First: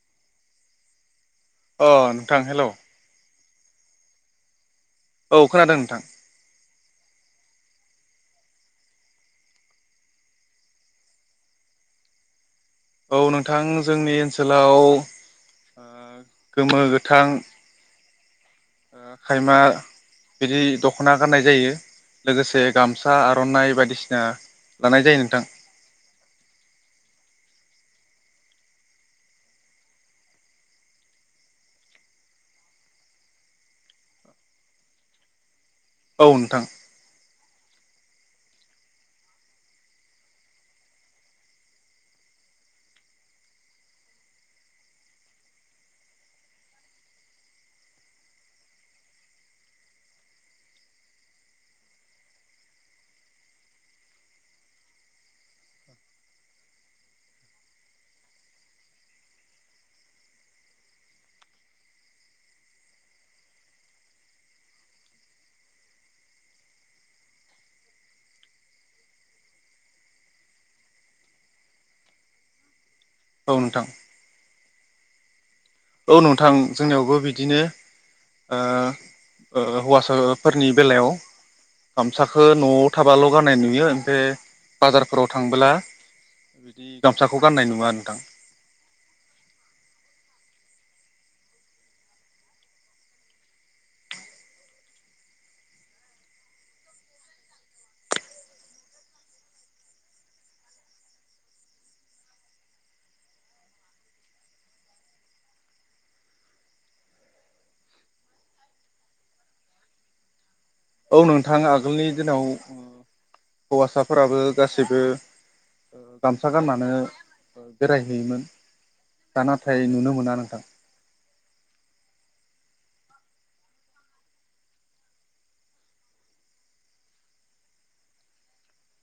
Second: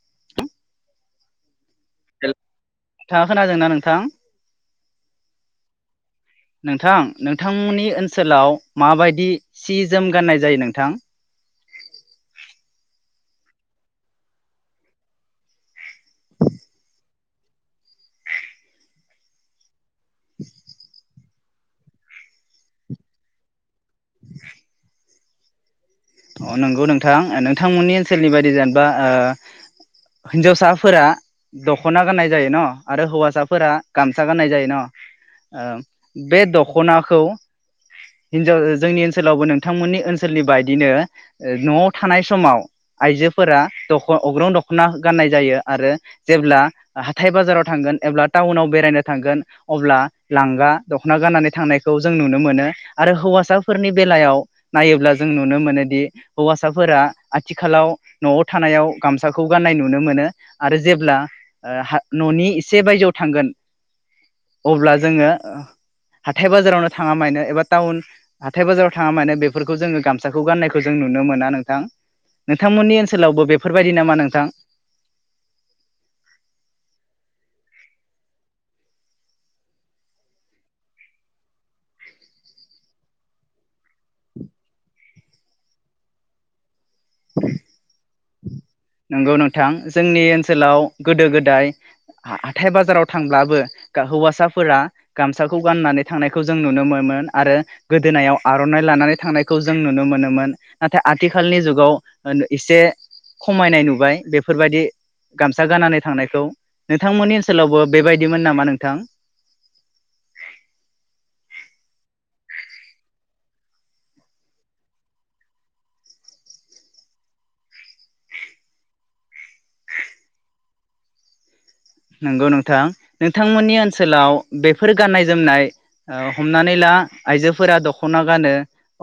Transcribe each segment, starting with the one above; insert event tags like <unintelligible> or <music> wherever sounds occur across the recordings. <inaudible> अ hello नोंथां hello, नोंथाङा खोनादोंना नोंथां? अ खोनादों नोंथां। नोंथां नोंथांमोननि ओनसोलाव माबायदि सि जोम गाननाय जायो नोंथां? औ नोंथां जोंनि ओनसोलाव आं गोमो, गोथां अ खायमा बिदि दख'ना गाननाय जायो लोगोसे गामसा आर'नाइ बायदि सिना गाननाय जायो नोंथां अ नंगौ नोंथां नोंथांमोननि ओनसोलनि बायदि जानबा ओ हिन्जावसाफोरा दख'ना गाननाय जायो न' आरो हौवासाफोरा गामसा गाननाय जायो न' आम औ बे नोंथां दख'नाखौ हिनजाव जोंनि ओनसोलावबो नोंथांमोननि ओनसोलनि बायदिनो न'आव थानाय समाव आइजोफोरा दख अग्रं दख'ना गाननाय जायो आरो जेब्ला हाथाय बाजाराव थांगोन एब्ला टाउनाव बेरायनो थांगोन अब्ला लांगा दख'ना गाननानै थांनायखौ जों नुनो मोनो आरो हौवासाफोरनि बेलायाव नायोब्ला जों नुनो मोनोदि। हौवासाफोरा आथिखालाव न'आव थानायाव गामसाखौ गाननाय नुनो मोनो आरो जेब्ला आ हा न'नि एसे बायजोआव थांगोन अब्ला जोङो हाथाय बाजारावनो थाङा मानो एबा टाउन हाथाय बाजाराव थाङा मानो बेफोरखौ जोङो गामसाखौ गाननाय खौजों नुनो मोना नोंथां नोंथांमोननि ओनसोलावबो औ नोंथां बेफोरबायदि नामा नोंथां? औ नोंथां जोंनियावबो बिदिनो आ ओ हौवासाफोरनि बेलायाव गामसाखौ न'आव थाबाल' गानाय नुयो। हे बाजार फोराव थांबोला दि गामसाखौ गान्नाय नुवा नोंथां। नंगौ नोंथां जोंनि ओनसोलाव गोदो गोदाय हाथाय बाजाराव थांब्लाबो हौवासाफोरा गामसाखौ गाननानै थांनायखौ जों नुनो मोनोमोन। आरो गोदोनायाव आर'नाइ लानानै थांनायखौ जों नुनो मोनोमोन। नाथाय आथिखालनि जुगाव एसे खमायनाय नुबाय बेफोरबायदि गामसा गानानै थांनायखौ। नोंथांमोननि ओनसोलावबो बेबायदिमोन नामा नोंथां? औ नोंथां आगोलनि दिनाव हौवासाफोराबो गासैबो गामसा गाननानै बेरायहैयोमोन दा नाथाय नुनो मोना नोंथां। नंगौ नोंथां नोंथांमोननि ओनसोलाव बेफोर गाननाय जोमनाय ओ हमनानै ला आइजोफोरा दख'ना गानो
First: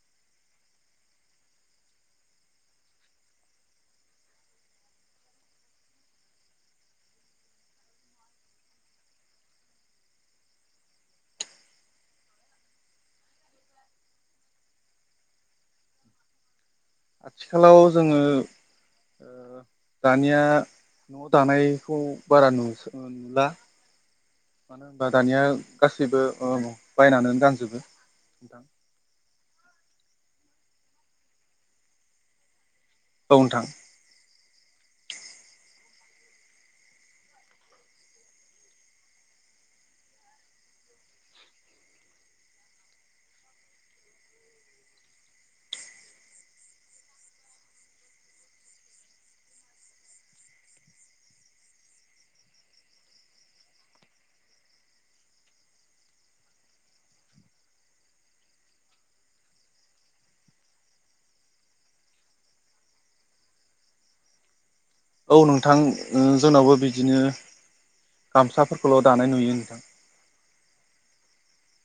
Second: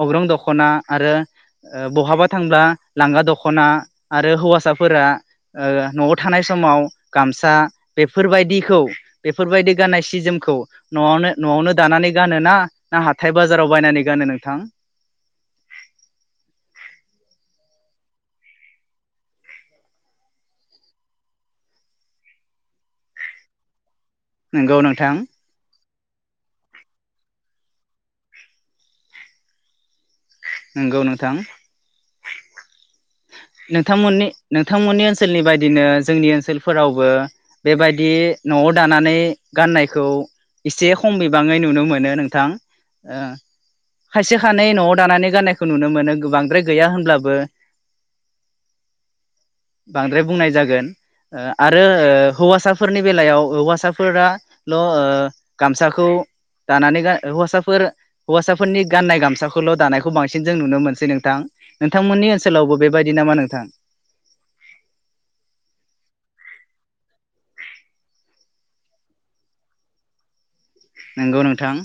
अग्रं दख'ना आरो ओ बहाबा थांब्ला लांगा दख'ना आरो हौवासाफोरा ओ न'आव थानाय समाव गामसा बेफोरबायदिखौ बेफोरबायदि गाननाय सिजोमखौ न'आवनो न'आवनो दानानै गानो ना ना हाथथाय बाजाराव बायनानै गानो नोंथां? आथिखालाव जोंङो ओ दानिया न' दानायखौ बारा नुस नुला नंगौ मानो होनबा नोंथां दानिया गासैबो अ बायनानै गानजोबो नंगौ नोंथां औ नोंथां नोंथांमोननि नोंथांमोननि ओनसोलनि बायदिनो जोंनि ओनसोलफोरावबो बेबायदि न'आव दानानै गाननायखौ एसे खम बिबाङै नुनो मोनो नोंथां ओ खायसे खानै न'आव दानानै गाननायखौ नुनो मोनो बांद्राय गैया होनब्लाबो बांद्राय बुंनाय जागोन। आरो अ हौवासाफोरनि बेलायाव हौवासाफोराल' अ गामसाखौ दानानै गा हौवासाफोर- हौवासाफोरनि गाननाय गामसाखौल' दानायखौ बांसिन जों नुनो मोनसै नोंथां। नोंथांमोननि ओनसोलावबो बेबायदि नामा नोंथां? औ नोंथां जोंनावबो बिदिनो गामसाफोरखौल' दानाय नुयो नोंथां। नंगौ नोंथां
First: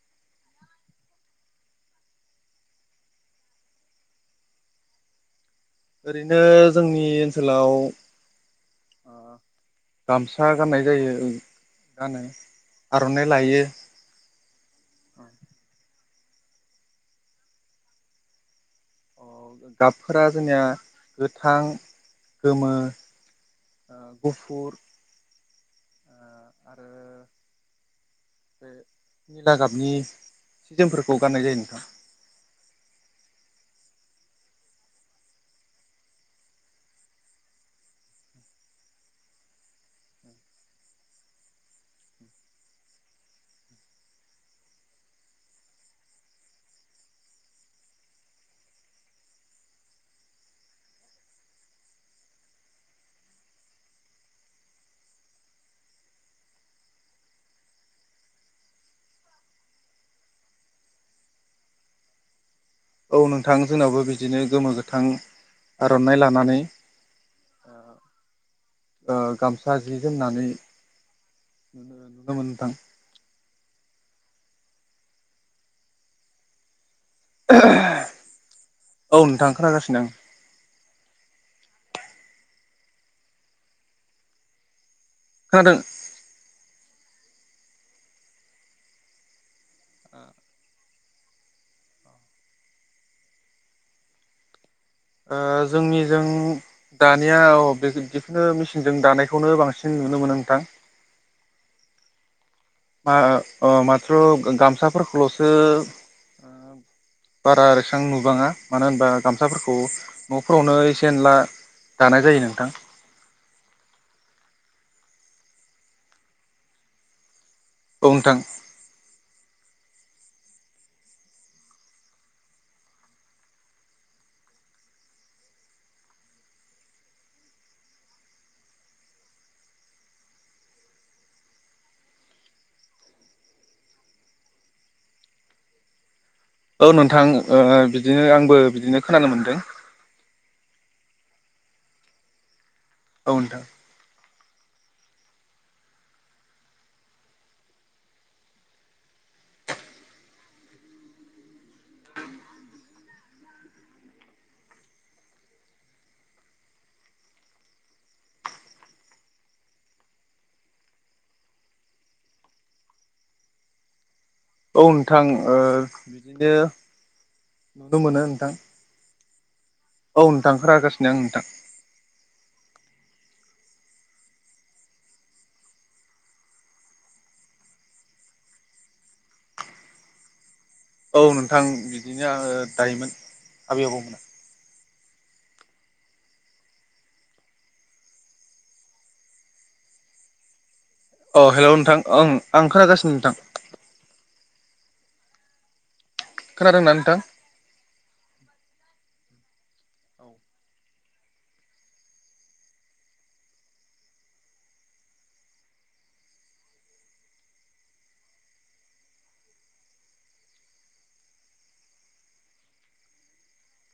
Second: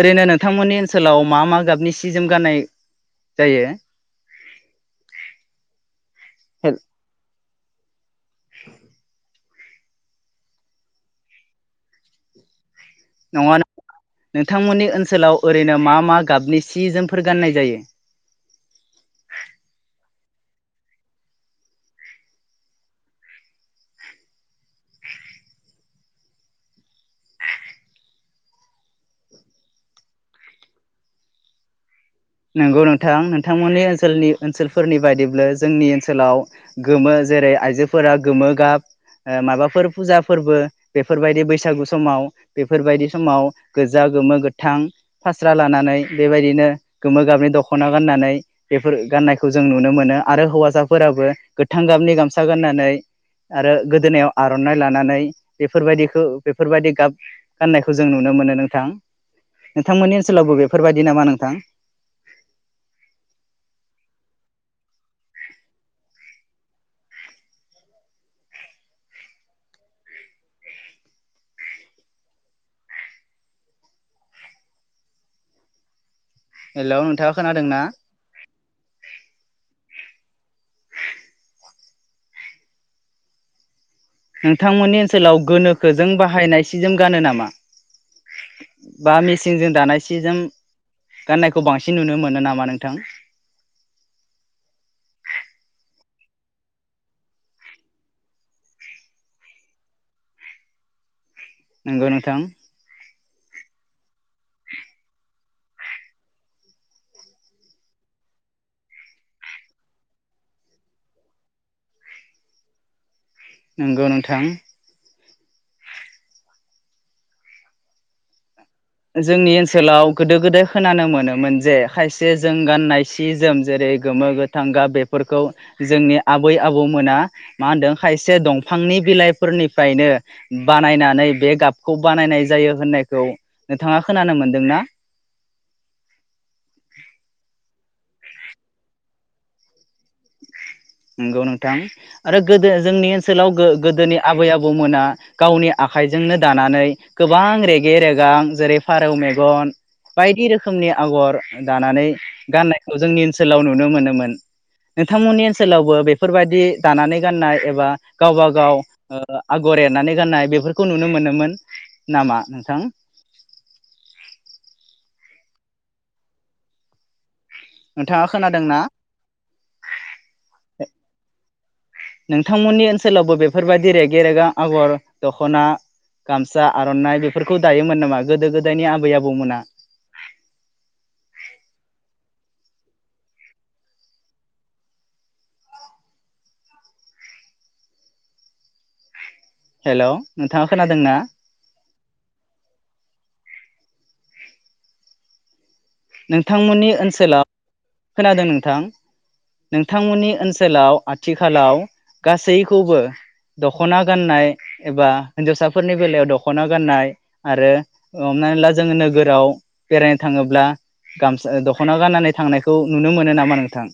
ओरैनो नोंथांमोननि ओनसोलाव मा मा गाबनि सि जोम गाननाय जायो? ओरैनो जोंनि ओनसोलाव <inaudible> अ <inaudible> गामसा गाननाय जायो उ गानो। आर'नाइ नङा लायो ना नोंथांमोननि ओनसोलाव ओरैनो मा मा गाबनि सि जोमफोर गाननाय जायो? गाबफोरा जोंनिया गोथां गोमो गुफुर ओ आरो बे निला गाबनि सिजोमफोरखौ गाननाय जायो नोंथां। नंगौ नोंथां नोंथांमोननि ओनसोलनि ओनसोलफोरनि बायदिब्ला जोंनि ओनसोलाव गोमो जेरै आइजोफोरा गोमो गाब माबाफोर फुजा फोरबो बेफोरबायदि बैसागु समाव बेफोरबायदि समाव गोजा गोमो गोथां फास्रा लानानै बेबायदिनो गोमो गाबनि दख'ना गाननानै बेफोर गाननायखौ जों नुनो मोनो आरो हौवासाफोराबो गोथां गाबनि गामसा गाननानै आरो गोदोनायाव आर'नाइ लानानै बेफोरबायदिखौ बेफोरबायदि गाब गाननायखौ जों नुनो मोनो नोंथां। नोंथांमोननि ओनसोलावबो बेफोरबायदि नामा नोंथां? औ नोंथां जोंनावबो बिदिनो गोमो गोथां आर'नाइ लानानै ओ गामसा जि जोमनानै नुनोमोन नोंथां। हेल' औ नोंथां खोगासिनो आं। नोंथांमोननि ओनसोलाव खोनादों गोनोखोजों बाहायनाय सि जों गानो नामा बा मेचनजों दानाय सिजों गाननायखौ बांसिन नुनो मोनो नामा नोंथां? ओ जोंनिजों दानाया औ जिखुनु मेचिनजों दानायखौनो बांसिन नुनो मोनो नोंथां। नंगौ नोथां। मा माथ्र' गामसाफोरखौल'सो बारा एसां नुबाङा मानो होनबा गामसाफोरखौ न'फोरावनो एसे एनला दानाय जायो नोंथां। नंगौ नोंथां औ नोंथां जोंनि ओनसोलाव गोदो गोदाय खोनानो मोनोमोन जे खायसे जों गाननाय सि जोम जेरै गोमो गोथां गाब बेफोरखौ जोंनि आबै आबौमोना मा होनदों खायसे दंफांनि बिलाइफोरनिफ्रायनो बानायनानै बे गाबखौ बानायनाय जायो होननायखौ नोंथाङा खोनानो मोनदों ना औ नोंथां ओ बिदिनो आंबो बिदिनो खोनानो मोनदों। नंगौ नोंथां आरो गो दो जोंनि औ ओनसोलाव नोंथां गो गोदोनि आबै आबौमोना गावनि आखाइजोंनो दानानै गोबां रेगे रेगां जेरै फारौ मेगन बायदि रोखोमनि आगर दानानै गाननायखौ जोंनि ओनसोलाव नुनो मोनोमोन। नोंथांमोननि ओनसोलावबो बेफोरबायदि दानानै गाननाय एबा गावबा गाव आगर एरनानै गाननाय बेफोरखौ नुनो मोनोमोन नामा नोंथां? औ नोंथां ओ बिदिनो नुनो मोनो नोंथाङा नोंथां खोनादों ना? औ नोंथां खोनागासिनो आं नोंथां नोंथांमोननि ओनसोलावबो बे बेफोरबायदि रेगे रेगां आगर दखना गामसा आर'नाइ बेफोरखौ दायोमोन नामा गोदो गोदायनि आबै आबौमोना? औ नोंथां बिदिनो आङो दायोमोन आबै आबौमोना। हेलौ नोंथां अ हेलौ नोंथां ओं आं खोनागासिनो नोंथां। नोंथांमोननि खोनादोंना नोंथां ओनसोलाव, खोनादों नोंथां? नोंथांमोननि ओनसोलाव आथिखालाव गासैखौबो दख'ना गाननाय एबा हिनजावसाफोरनि बेलायाव दख'ना गाननाय आरो हमनानै ला जोङो नोगोराव बेरायनो थाङोब्ला गामसा-दख'ना गाननानै थांनायखौ नुनो मोनो नामा नोंथां?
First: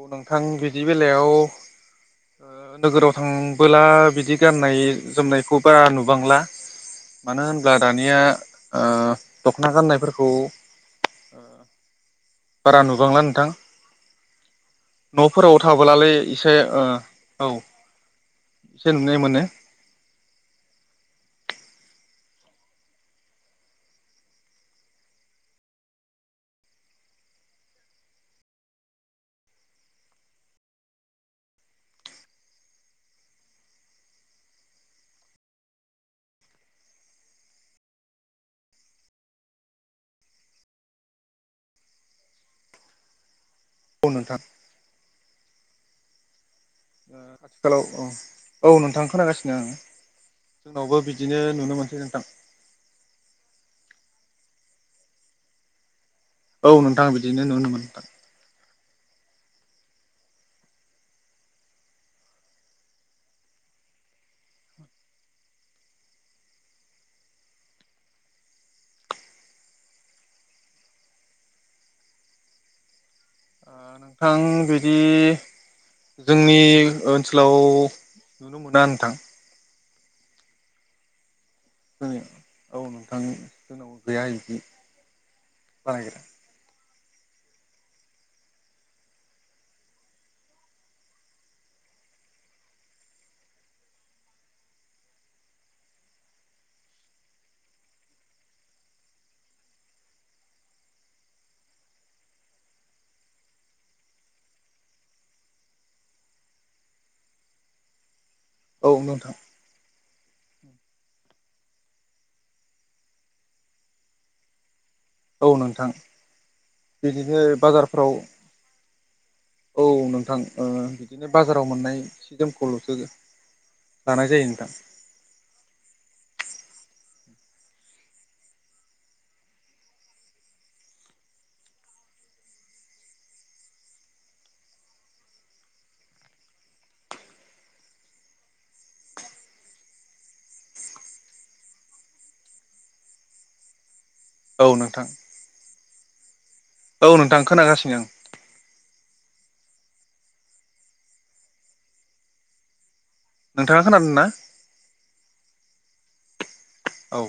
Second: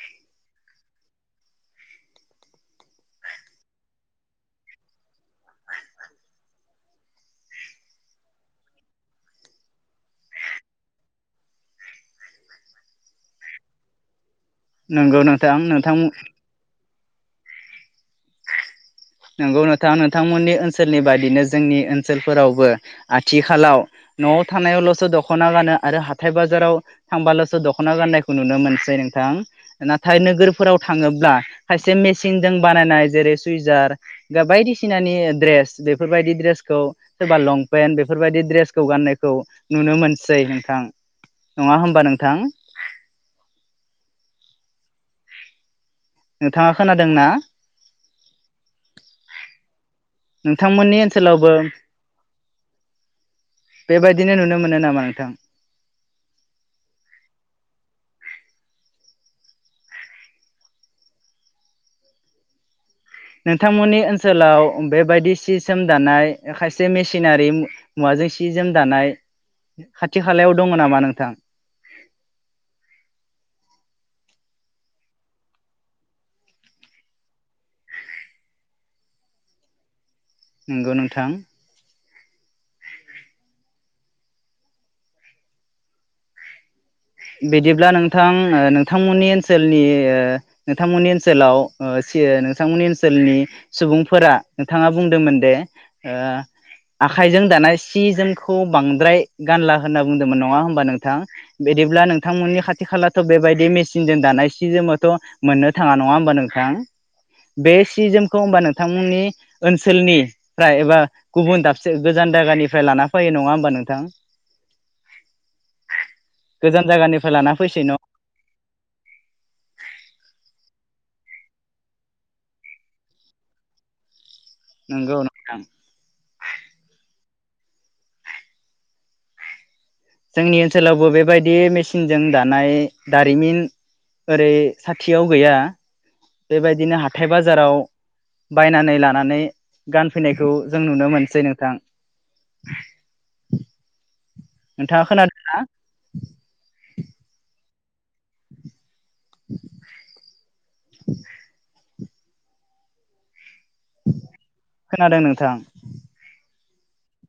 औ नोंथां बिदि बेलायाव नोगोराव थांबोला बिदि गाननाय जोमनायखौ बारा नुबांला मानो होनब्ला दानिया ओ दख'ना गाननायफोरखौ बारा नुबांला नोंथां। नंगौ न'फोराव नोंथां नोंथां थाबोलालाय एसे औ एसे नुनाय मोनो नंगौ नोथां, नोंथांमोननि ओनसोलनि बादिनो जोंनि ओन सोलफोरावबो आथिखालाव न'आव थानायांनायावल'सो दख'ना गानो आरो हाथाय बाजाराव थांबाल'सो दख'ना गाननायखौ नुनो मोनसै नोंथां नाथाय नोगोरफोराव थाङोब्ला खायसे मेचिनजों बानायनाय जेरै सुइजार दा बायदिसिनानि ड्रेस बेफोरबायदि ड्रेसखौ सोरबा लंपेन्ट बेफोरबायदि ड्रेसखौ गाननायखौ नुनो मोनसै नोंथां नङा। होमबा नोंथां? औ नोंथां। नोंथाङा खोनादोंना आथिखालाव औ औ नोंथां खोनागासिनो आङो नोंथांमोननि जोंनावबो बिदिनो ओनसोलावबो नुनो मोनसै नोंथां। नो नामा नोंथां? औ नोंथां बिदिनो नुनो मोन नोंथां। नोंथांमोननि ओनसोलाव बेबायदि सि सोम दानाय खायसे मेसिनारि मु मुवाजों सि जोम दानाय खाथि खालायाव दङ नामा नोंथां? ओ नोंथां बिदि जोंनि ओनसोलाव नुनो मोना नोंथां। नोंगौ नोंथां। जोंनियाव औ नोंथां जोंनाव गैया इदि बानायग्रा। बिदिब्ला नोंथां ओ नोंथांमोननि ओनसोलनि ओ नोंथांमोननि ओनसोलाव ओ सि नोंथांमोननि ओनसोलनि सुबुंफोरा नोंथाङा बुंदोंमोन दे ओ आखाइजों दानाय सि जोमखौ बांद्राय गानला होनना बुंदोंमोन नङा होमबा नोंथां? बिदिब्ला नोंथांमोननि खाथि खालाथ' बेबायदि मेसिनजों दानाय सि जोमोथ' मोननो थाङा नङा होमबा नोंथां? बे सि जोम खौ होनबा औ नोंथांमोननि नोंथां ओनस सोलनिफ्राय एबा गुबुन दाबसे गोजान दागानिफ्राय लाना फैयो नङा होमबा नोंथां? औ नोंथां। गोजान जायगानिफ्राय बिदिनो लाना फैसै न बाजारफ्राव औ नोंथां। ओ बिदिनो बाजाराव मोननाय सि जोमखौल'सो लानाय जायो। नोंथां नोंगौ नोंथां। जोंनि ओनसोलावबो बेबायदि मेसिनजों दानाय दारिमिन ओरै खाथियाव गैया बेबायदिनो हाथाय बाजाराव बायनानै लानानै गानफैनायखौ जों नुनो मोनसै नोंथां। औ नोंथां नोंथाङा खोनादों ना? औ नोंथां <unintelligible> नोंथाङा खोनादों ना? खोनादों नोंथां औ।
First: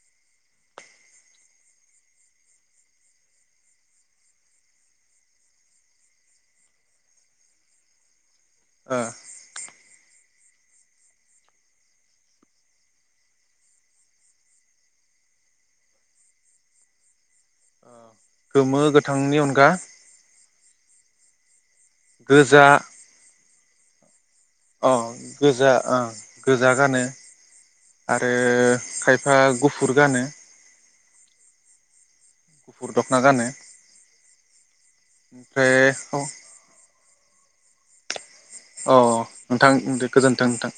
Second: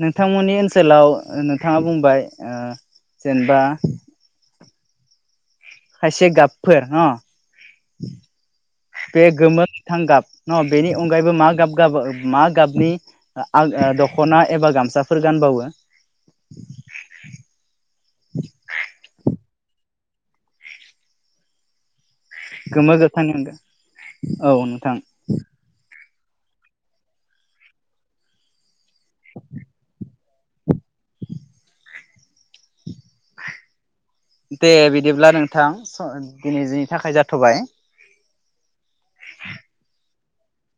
नोंथांमोननि ओनसोलाव नोंथाङा बुंबाय ओ जेनबा खायसे गाबफोर ह ओ बे गोमो थां गाब न बेनि अनगायैबो मा गाब गाब मा गाबनि आग दख'ना एबा गामसाफोर गानबावो? गोमो गोथांनि अन गा गोजा गोमो गोथांनि अनगा औ अ नोंथां गोजा ओ गोजा गानो आरो खायफा गुफुर गानो। गुफुर दख'ना गानो। दे बिदिब्ला नोंथां ओमफ्राय स औ दिनैजि थाखाय जाथ' थबाय। अ नोंथां दो गोजोन्थों नोंथां।